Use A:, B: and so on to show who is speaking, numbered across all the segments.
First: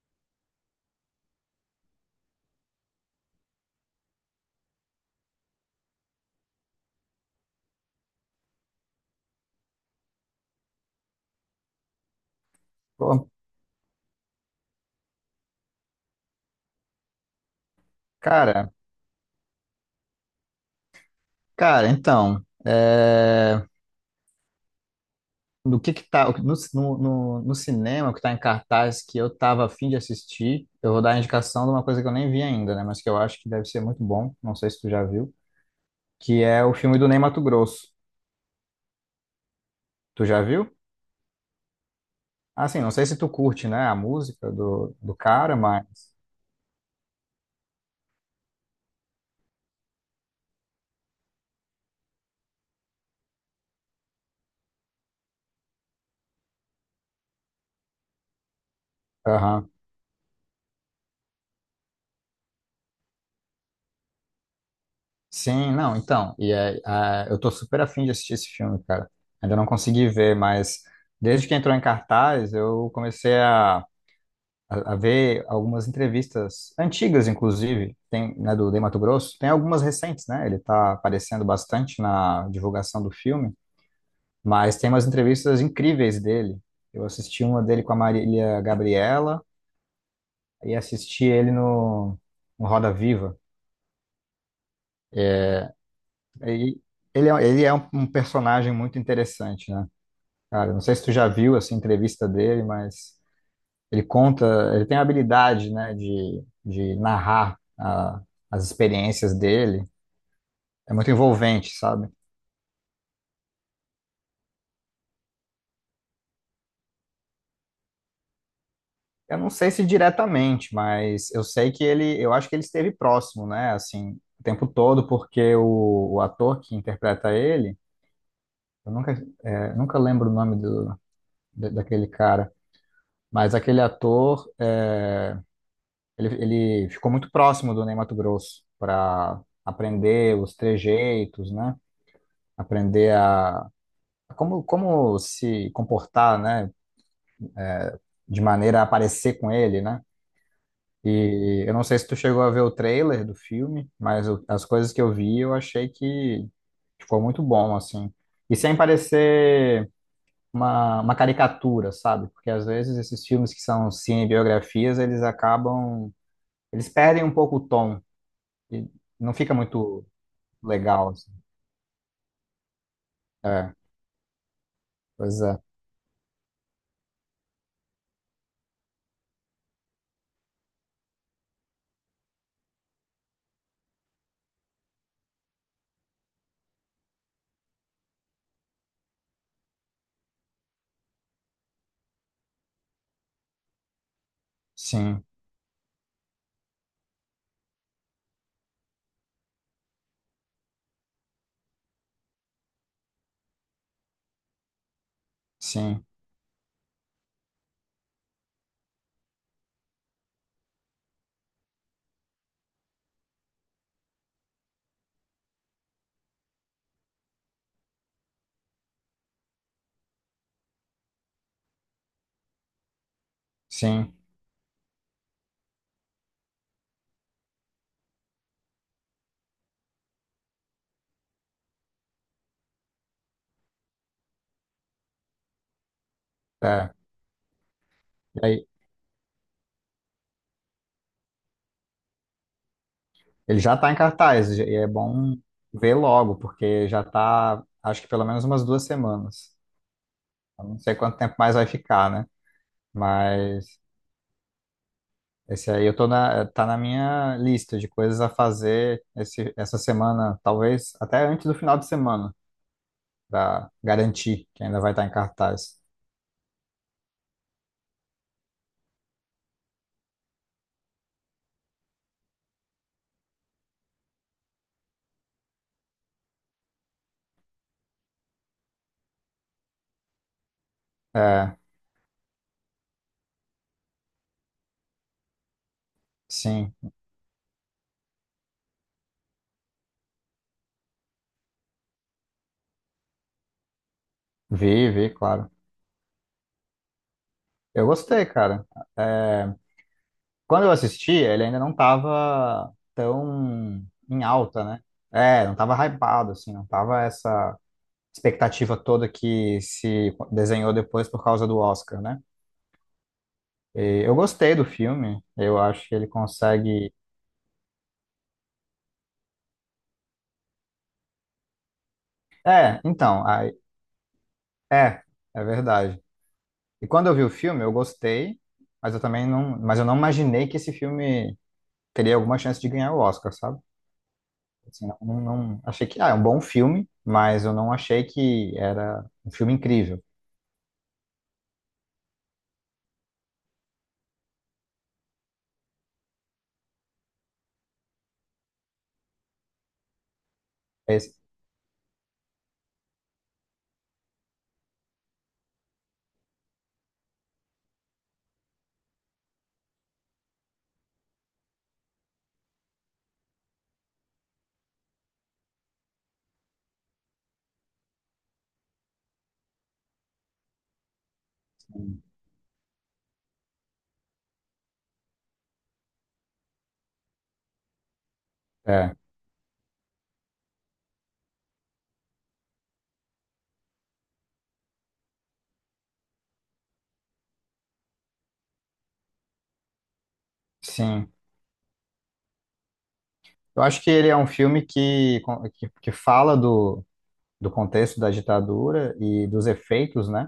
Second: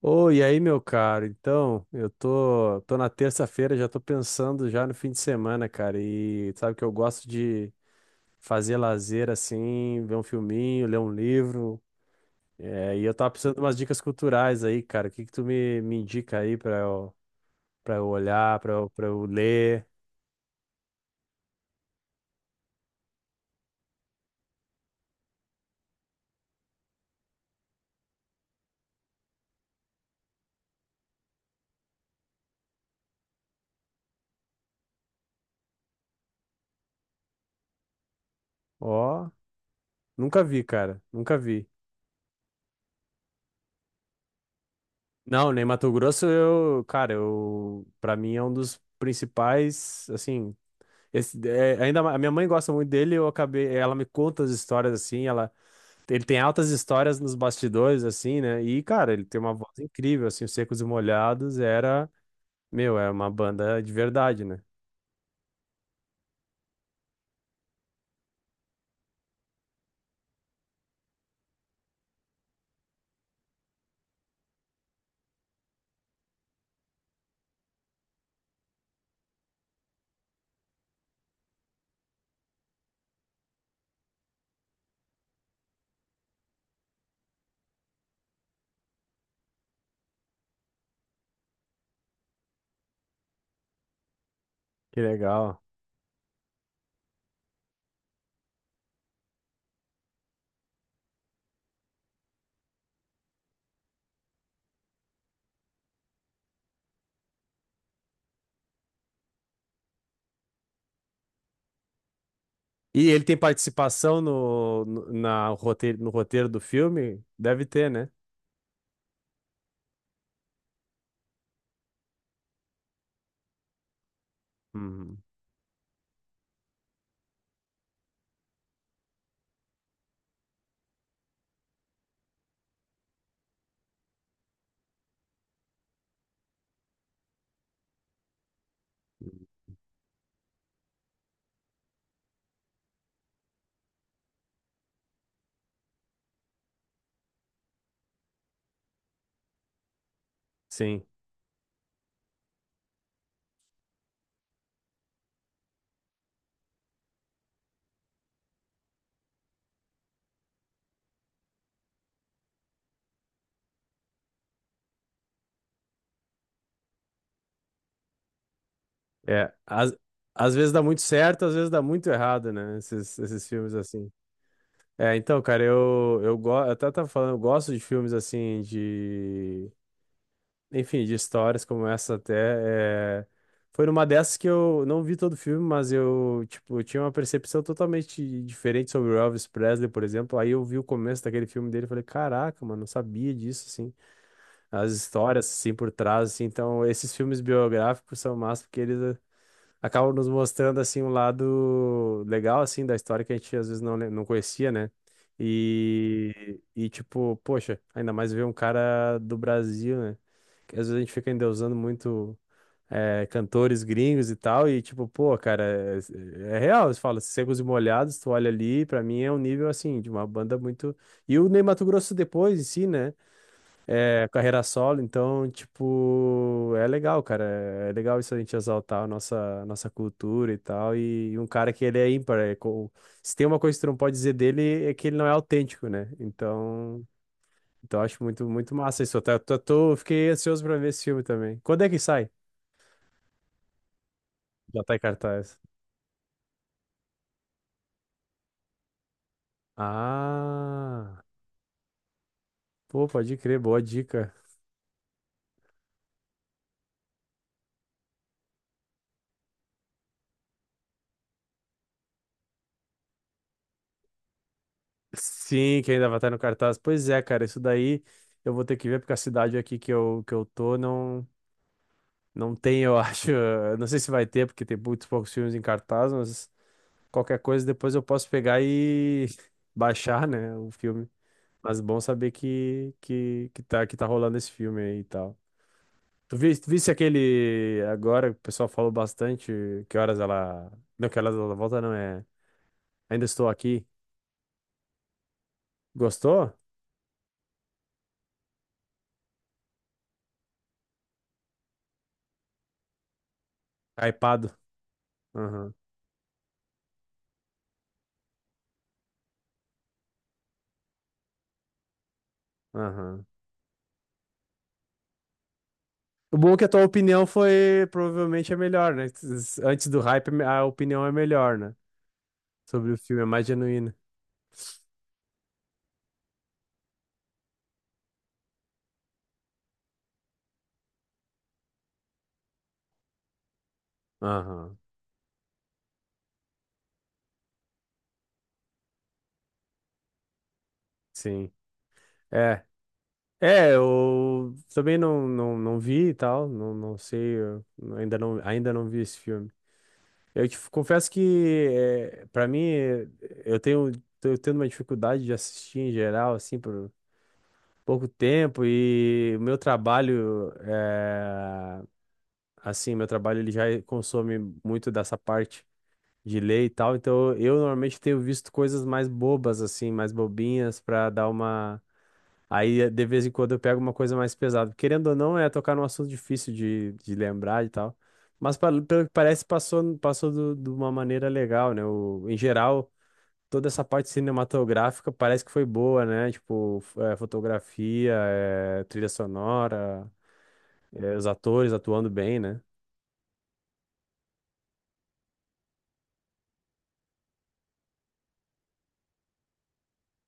A: Oi, e aí, meu caro? Então, eu tô na terça-feira, já tô pensando já no fim de semana, cara. E sabe que eu gosto de fazer lazer assim, ver um filminho, ler um livro. É, e eu
B: Pô,
A: tava precisando de umas dicas culturais aí, cara. O que que tu me indica aí pra eu olhar,
B: Cara,
A: pra eu ler?
B: cara, então, no que tá, no cinema que tá em cartaz que eu tava a fim de assistir, eu vou dar a indicação de uma coisa que eu nem vi ainda, né, mas que eu acho que deve ser muito bom, não sei se tu já viu, que é o filme do Ney Matogrosso.
A: Ó,
B: Tu
A: nunca
B: já
A: vi,
B: viu?
A: cara. Nunca vi.
B: Assim, não sei se tu curte, né, a música do
A: Não,
B: cara,
A: nem
B: mas...
A: Mato Grosso, pra mim é um dos principais, assim. Esse, é, ainda ma- A minha mãe gosta muito dele, eu acabei, ela me conta as histórias assim, ela ele tem altas histórias nos bastidores assim, né? E cara, ele tem uma
B: Aham.
A: voz incrível assim, os Secos e Molhados era, meu, é uma banda de verdade, né?
B: Sim, não, então, eu tô super afim de assistir esse filme, cara. Ainda não consegui ver, mas desde que entrou em cartaz, eu comecei a ver algumas entrevistas antigas, inclusive, tem, né, do Ney Matogrosso, tem algumas recentes, né? Ele está aparecendo bastante na divulgação do filme, mas tem umas entrevistas incríveis dele. Eu assisti uma dele com a Marília Gabriela e assisti ele no Roda Viva.
A: Que legal.
B: É, E ele é um personagem muito interessante, né? Cara, não sei se tu já viu essa entrevista dele, mas ele tem a habilidade, né, de narrar as experiências dele. É muito envolvente, sabe?
A: E ele tem participação no roteiro do filme? Deve ter, né?
B: Eu não sei se diretamente, mas eu sei que eu acho que ele esteve próximo, né, assim, o tempo todo,
A: Uhum.
B: porque o ator que interpreta ele, eu nunca, é, nunca lembro o nome daquele cara, mas aquele ator, ele, ele ficou muito próximo do Ney Matogrosso para aprender os trejeitos, né? aprender a, como se comportar, né? De maneira a aparecer com ele, né?
A: Sim.
B: E eu não sei se tu chegou a ver o trailer do filme, mas as coisas que eu vi, eu achei que ficou muito bom, assim. E sem parecer uma caricatura, sabe? Porque às vezes esses filmes que são cinebiografias, eles acabam. Eles perdem um pouco o tom e não
A: É,
B: fica
A: às,
B: muito
A: Às vezes dá muito
B: legal, assim.
A: certo, às vezes dá muito errado, né? Esses
B: É,
A: filmes assim. É,
B: pois
A: então,
B: é.
A: cara, eu até tava falando, eu gosto de filmes assim, de. Enfim, de histórias como essa até. É, foi numa dessas que eu não vi todo o filme, mas eu, tipo, tinha uma percepção totalmente diferente sobre o Elvis Presley, por exemplo. Aí eu vi o começo daquele filme dele e falei, caraca, mano, não sabia disso, assim. As
B: Sim,
A: histórias, assim, por trás, assim. Então, esses filmes biográficos são massa porque eles acabam nos mostrando assim um lado legal assim da história que a gente às vezes não conhecia, né?
B: sim,
A: E tipo, poxa, ainda mais ver um cara do Brasil, né? Que às vezes a gente fica endeusando muito cantores gringos e tal, e tipo, pô, cara, é real, você fala, Secos e Molhados, tu olha ali, pra mim é um nível assim, de uma banda muito. E o Ney Matogrosso depois em si, né?
B: sim.
A: É, carreira solo, então, tipo, é legal, cara. É legal isso a gente exaltar a nossa cultura e tal. E, um cara que ele é ímpar. Se tem uma coisa que tu não pode dizer dele é que ele não é autêntico, né? Então eu acho muito,
B: É.
A: muito massa isso. Eu tô, tô- tô- Fiquei ansioso pra ver esse filme também. Quando é que sai?
B: Ele já está em cartaz e
A: Já
B: é
A: tá em
B: bom
A: cartaz.
B: ver logo, porque já está, acho que pelo menos umas duas semanas. Eu não sei quanto
A: Ah,
B: tempo mais vai ficar, né?
A: pô, pode crer,
B: Mas
A: boa dica.
B: esse aí tá na minha lista de coisas a fazer essa semana, talvez até antes do final de semana, para garantir que ainda vai estar em cartaz.
A: Sim, que ainda vai estar no cartaz. Pois é, cara, isso daí eu vou ter que ver porque a cidade aqui que eu tô não. Não tem, eu acho. Não sei se vai ter, porque tem muitos poucos filmes em cartaz, mas qualquer coisa depois eu posso pegar e baixar, né, o filme.
B: É,
A: Mas bom saber que tá rolando esse filme aí e tal. Tu viste,
B: sim,
A: viste aquele agora, o pessoal falou bastante, que horas ela. Não, que horas ela volta, não é. Ainda estou aqui.
B: vi, vi, claro.
A: Gostou?
B: Eu gostei, cara. É, quando eu assisti, ele ainda não tava tão em
A: Hypado.
B: alta, né? É, não
A: Aham,
B: tava hypado, assim, não tava essa expectativa toda que se desenhou depois por causa do Oscar, né?
A: aham.
B: E eu gostei do filme, eu acho que ele
A: O bom é que a tua
B: consegue.
A: opinião foi provavelmente a melhor, né? Antes do hype, a opinião é melhor, né?
B: É,
A: Sobre o filme,
B: então,
A: é mais genuína.
B: é, é verdade. E quando eu vi o filme, eu gostei, mas eu também não, mas eu não imaginei que esse filme teria alguma chance de ganhar o Oscar, sabe?
A: Aham,
B: Assim, não, não, não-, achei que é um bom filme, mas eu não achei que era um filme incrível.
A: sim. É. É, eu também não vi e tal, não sei, eu ainda não vi esse filme. Eu te confesso
B: Esse-
A: que, é, para mim, é, eu tenho, tô tendo uma dificuldade de assistir em geral, assim, por pouco tempo, e o meu trabalho, é, assim, meu trabalho ele já consome muito dessa parte de ler e tal, então eu normalmente tenho visto coisas mais bobas, assim, mais bobinhas, pra dar uma. Aí, de vez em quando, eu pego uma coisa mais pesada. Querendo ou não, é tocar num assunto difícil de lembrar e tal. Mas,
B: É,
A: pelo que parece, passou de uma maneira legal, né? O, em geral, toda essa parte cinematográfica parece que foi boa, né? Tipo, fotografia, é, trilha sonora,
B: sim.
A: é, os atores atuando bem, né?
B: Eu acho que ele é um filme que fala do contexto da ditadura e dos efeitos, né,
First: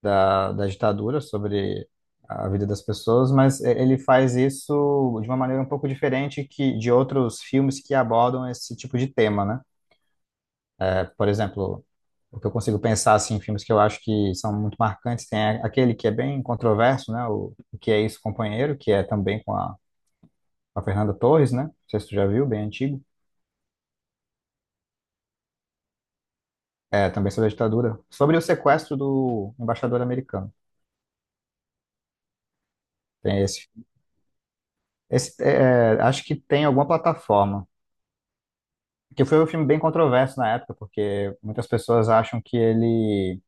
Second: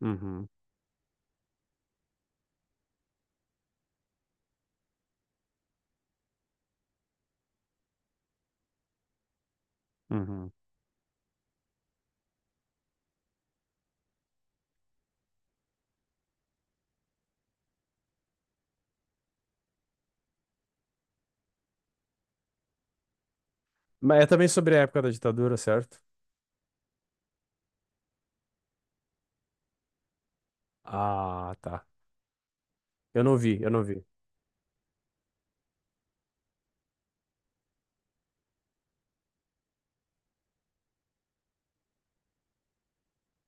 A: Uhum,
B: da ditadura sobre a vida das pessoas, mas ele faz isso de uma maneira um pouco diferente que de outros filmes que abordam esse tipo de tema, né?
A: uhum.
B: É, por exemplo, o que eu consigo pensar assim, em filmes que eu acho que são muito marcantes, tem aquele que é bem controverso, né, O Que É Isso, Companheiro, que é também com a Fernanda Torres, né? Não sei se tu já viu, bem antigo.
A: Mas é também sobre a época da ditadura, certo?
B: É, também sobre a ditadura. Sobre o sequestro do embaixador americano.
A: Ah, tá.
B: Tem esse.
A: Eu não vi.
B: Esse, acho que tem alguma plataforma. Que foi um filme bem controverso na época, porque muitas pessoas acham que ele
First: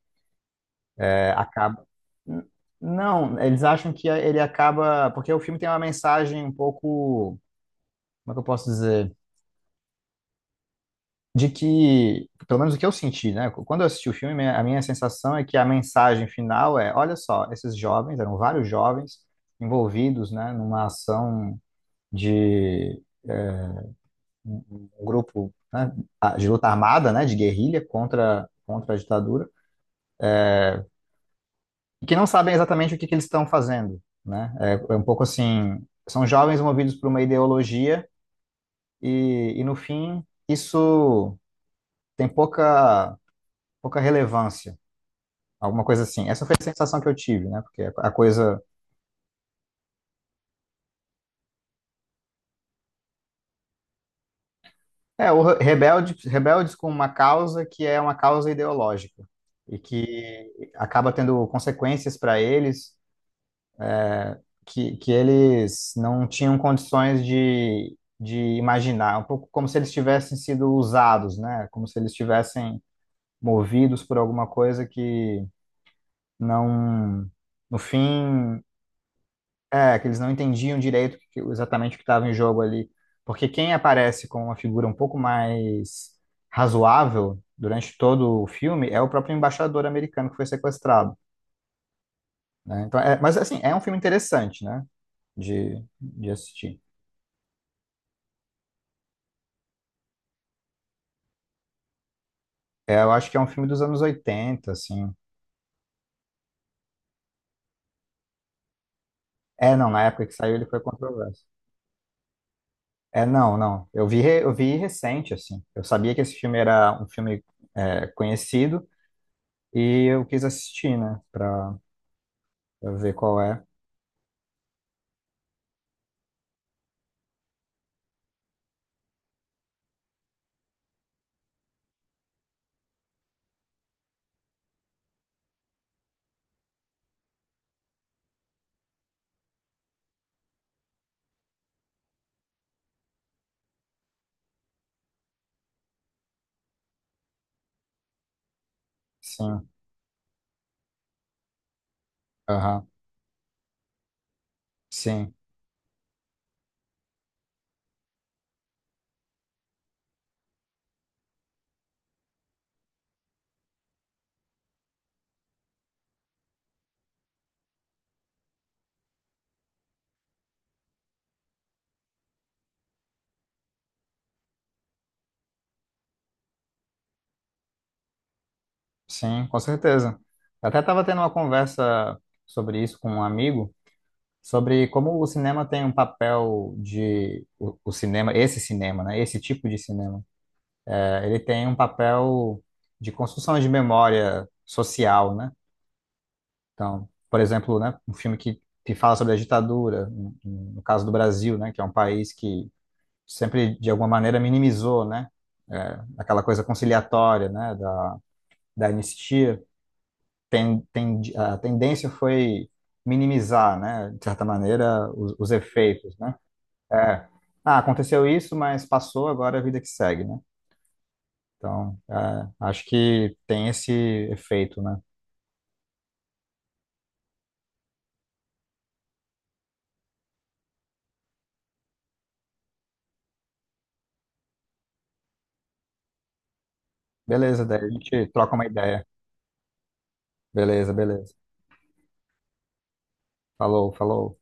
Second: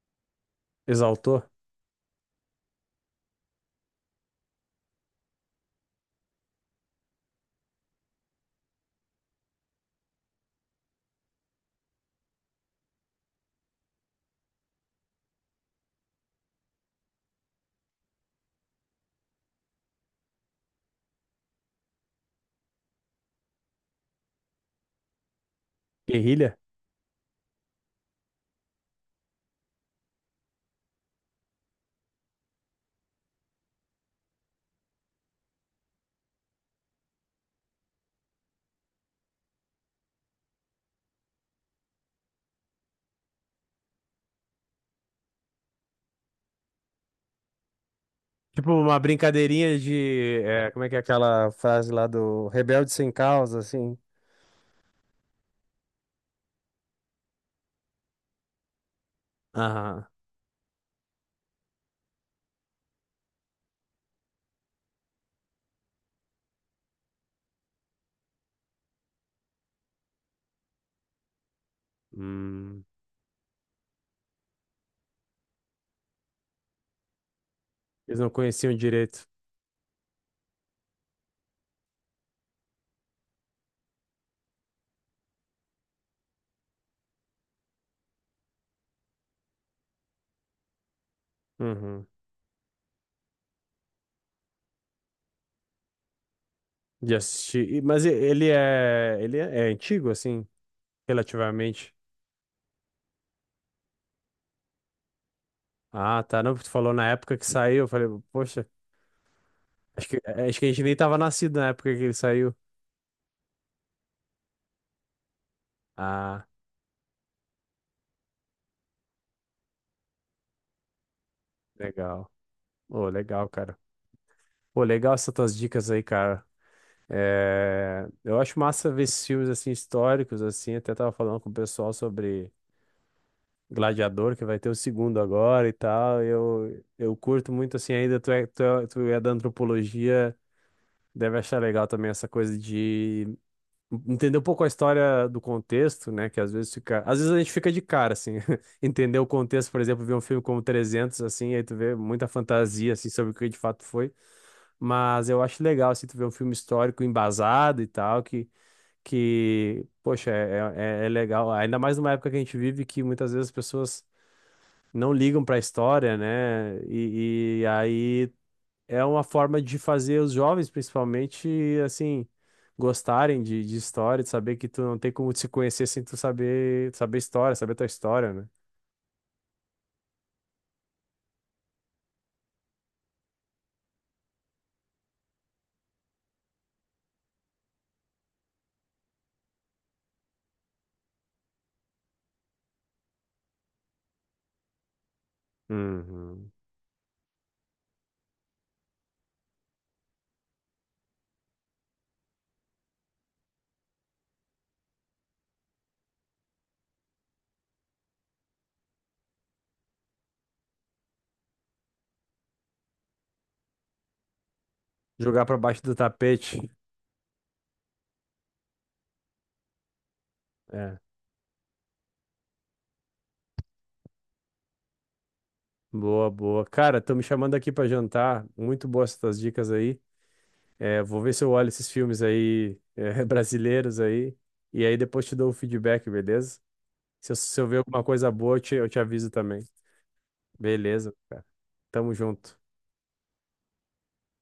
A: Exaltou?
B: acaba. N- Não, eles acham que ele acaba. Porque o filme tem uma mensagem um pouco. Como é que eu posso dizer? De que, pelo menos o que eu senti, né? Quando eu assisti o filme, a minha sensação é que a mensagem final é, olha só, esses jovens, eram vários jovens envolvidos, né, numa ação de eh, um um grupo, né, de
A: Guerrilha?
B: luta armada, né, de guerrilha contra a ditadura, e que não sabem exatamente o que que eles estão fazendo, né? É, é um pouco assim, são jovens movidos por uma ideologia e no fim isso tem pouca relevância. Alguma coisa assim. Essa foi a sensação que eu tive, né? Porque a coisa.
A: Tipo, uma brincadeirinha de. É, como é que é aquela frase lá do rebelde sem causa, assim?
B: É, o rebeldes com uma causa que é uma causa ideológica e
A: Aham.
B: que acaba tendo consequências para eles que eles não tinham condições de imaginar. É um pouco como se eles tivessem sido usados, né? Como se eles tivessem
A: Hum,
B: movidos por alguma coisa que não, no
A: eles não
B: fim,
A: conheciam direito.
B: é, que eles não entendiam direito exatamente o que estava em jogo ali. Porque quem aparece com uma figura um pouco mais razoável durante todo o filme é o próprio embaixador americano que foi sequestrado,
A: Uhum.
B: né? Então, mas assim, é um filme interessante, né? De assistir.
A: De assistir. Ele é, é antigo, assim, relativamente.
B: É, eu acho que é um filme dos anos 80 assim.
A: Ah, tá. Não, tu falou na época que saiu. Eu falei, poxa,
B: É, não, na
A: acho que,
B: época que
A: é,
B: saiu
A: acho que
B: ele
A: a
B: foi
A: gente nem tava
B: controverso.
A: nascido na época que ele saiu.
B: É, não, não. Eu vi recente, assim. Eu sabia que esse
A: Ah,
B: filme era um filme conhecido e eu quis assistir, né? Pra,
A: legal.
B: pra
A: Ô,
B: ver qual
A: legal,
B: é.
A: cara. Pô, legal essas tuas dicas aí, cara. É, eu acho massa ver esses filmes assim históricos assim, até tava falando com o pessoal sobre Gladiador, que vai ter o segundo agora e tal. Eu curto muito assim ainda tu é da antropologia, deve achar legal também essa coisa de entender um pouco a história do contexto, né, que às vezes a gente fica de cara assim, entender o
B: Sim,
A: contexto, por exemplo, ver um filme como 300 assim, aí tu vê muita
B: aham,
A: fantasia assim sobre o que de fato foi. Mas
B: sim,
A: eu acho legal assim, tu ver um filme histórico embasado e tal, poxa, é legal, ainda mais numa época que a gente vive que muitas vezes as pessoas não ligam para a história, né? E aí é uma forma de fazer os jovens, principalmente, assim, gostarem de história, de saber que tu não tem como te conhecer sem tu saber, saber história, saber tua história, né?
B: sim, com certeza. Eu até estava tendo uma conversa sobre isso com um amigo, sobre como o cinema tem um papel de. O cinema, esse cinema, né? Esse tipo de cinema. Ele tem um papel de construção de memória social, né?
A: Uhum.
B: Então, por exemplo, né, um filme que fala sobre a ditadura, no caso do Brasil, né? Que é um país que sempre, de alguma maneira, minimizou, né? Aquela coisa conciliatória, né? Da anistia. A tendência foi minimizar, né, de certa maneira, os,
A: Jogar
B: os
A: para baixo do
B: efeitos, né?
A: tapete.
B: É, aconteceu isso, mas passou, agora é a vida que segue, né?
A: É.
B: Então, acho que tem esse efeito, né?
A: Boa, boa. Cara, estão me chamando aqui para jantar. Muito boas essas dicas aí. É, vou ver se eu olho esses filmes aí, é, brasileiros aí, e aí depois te dou o feedback, beleza? Se
B: Beleza,
A: eu ver
B: daí a
A: alguma
B: gente
A: coisa
B: troca
A: boa,
B: uma
A: eu te
B: ideia.
A: aviso também.
B: Beleza,
A: Beleza,
B: beleza.
A: cara. Tamo junto.
B: Falou, falou.